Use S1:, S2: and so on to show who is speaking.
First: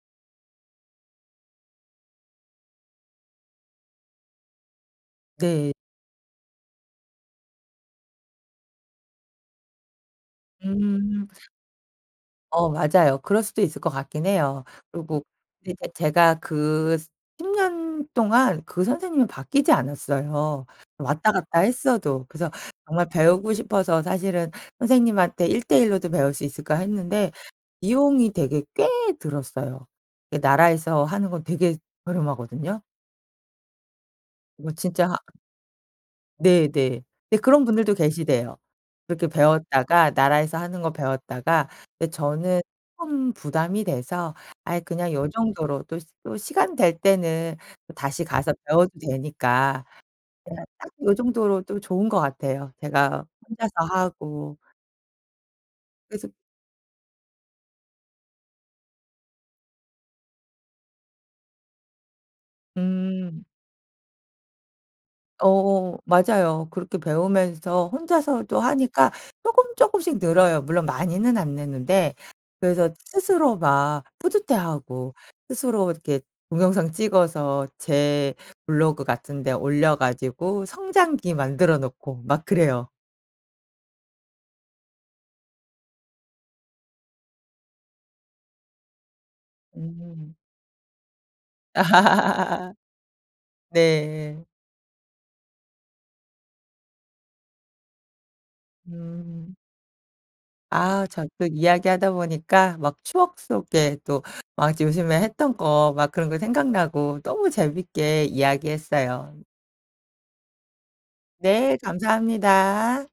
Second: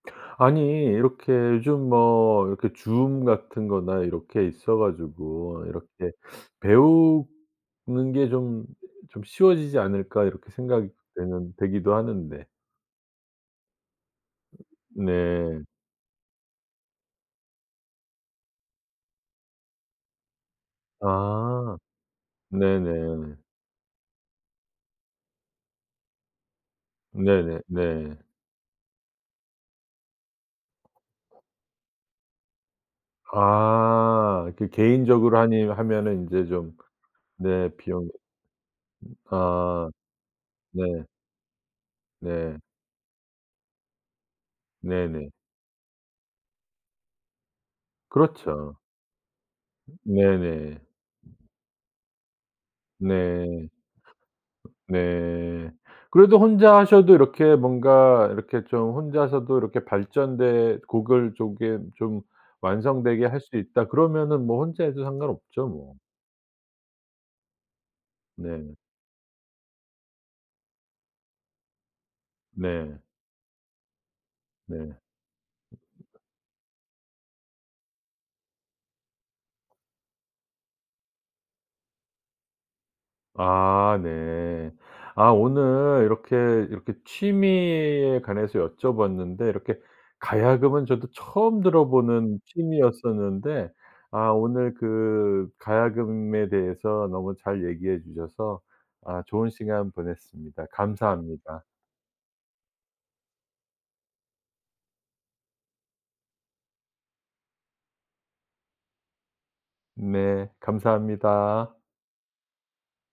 S1: 아니 이렇게 요즘 뭐 이렇게 줌 같은 거나 이렇게 있어 가지고
S2: 네.
S1: 이렇게 '배우는 게 좀, 좀 쉬워지지 않을까?' 이렇게 생각이
S2: 음.
S1: 되는 되기도 하는데.
S2: 어 맞아요. 그럴 수도 있을 것 같긴
S1: 어
S2: 해요. 그리고
S1: 네.
S2: 그러니까 제가 그 스 10 년 동안 그 선생님이 바뀌지 않았어요 왔다 갔다
S1: 아.
S2: 했어도. 그래서 정말
S1: 네네.
S2: 배우고 싶어서 사실은 '선생님한테 1 대 1 로도 배울 수 있을까.' 했는데
S1: 네네네.
S2: 비용이 되게 꽤 들었어요. 예 나라에서 하는 건 되게 저렴하거든요.
S1: 아. 그
S2: 뭐 진짜
S1: 개인적으로 하니 하면은 인제 좀
S2: 네네. 예 그런
S1: 네
S2: 분들도
S1: 비용이
S2: 계시대요
S1: 음
S2: 그렇게
S1: 아.
S2: 배웠다가 나라에서 하는
S1: 네.
S2: 거 배웠다가. 근데
S1: 네.
S2: 저는 좀 부담이 돼서 아이 그냥 요
S1: 네네.
S2: 정도로 또 스 또 시간 될 때는 다시 가서
S1: 그렇죠.
S2: 배워도 되니까.
S1: 음
S2: 그냥
S1: 네네.
S2: 딱 요 정도로 또 좋은 것 같아요 제가
S1: 네.
S2: 혼자서 하고.
S1: 네.
S2: 그래서
S1: 그래도 혼자 하셔도 이렇게 뭔가 이렇게 좀 혼자서도 이렇게 발전된 곡을 조겜 좀 완성되게 할
S2: 음.
S1: 수 있다 그러면은 뭐 혼자 해도 상관없죠 뭐.
S2: 어 맞아요. 그렇게 배우면서 혼자서도
S1: 네.
S2: 하니까 쪼끔 쪼끔씩 늘어요 물론 많이는 안 느는데. 그래서
S1: 네.
S2: 스스로 막
S1: 네.
S2: 뿌듯해하고 스스로 이렇게
S1: [unintelligible]
S2: 동영상 찍어서 제 블로그 같은 데 올려 가지고 성장기 만들어 놓고 막 그래요.
S1: 아 네. 아 오늘 이렇게, 이렇게 취미에 관해서 여쭤 봤는데 이렇게
S2: 음.
S1: 가야금은 저도 처음 들어보는 취미였었는데 아
S2: 네.
S1: 오늘 그 가야금에 대해서 너무 잘 얘기해 주셔서 아 좋은
S2: 음.
S1: 시간 보냈습니다.
S2: 아 저 또
S1: 감사합니다.
S2: 이야기하다 보니까 막 추억 속에 또 막 요즘에 했던 거 막 그런 거 생각나고 너무 재밌게 이야기했어요.
S1: 네. 감사합니다.
S2: 네. 감사합니다.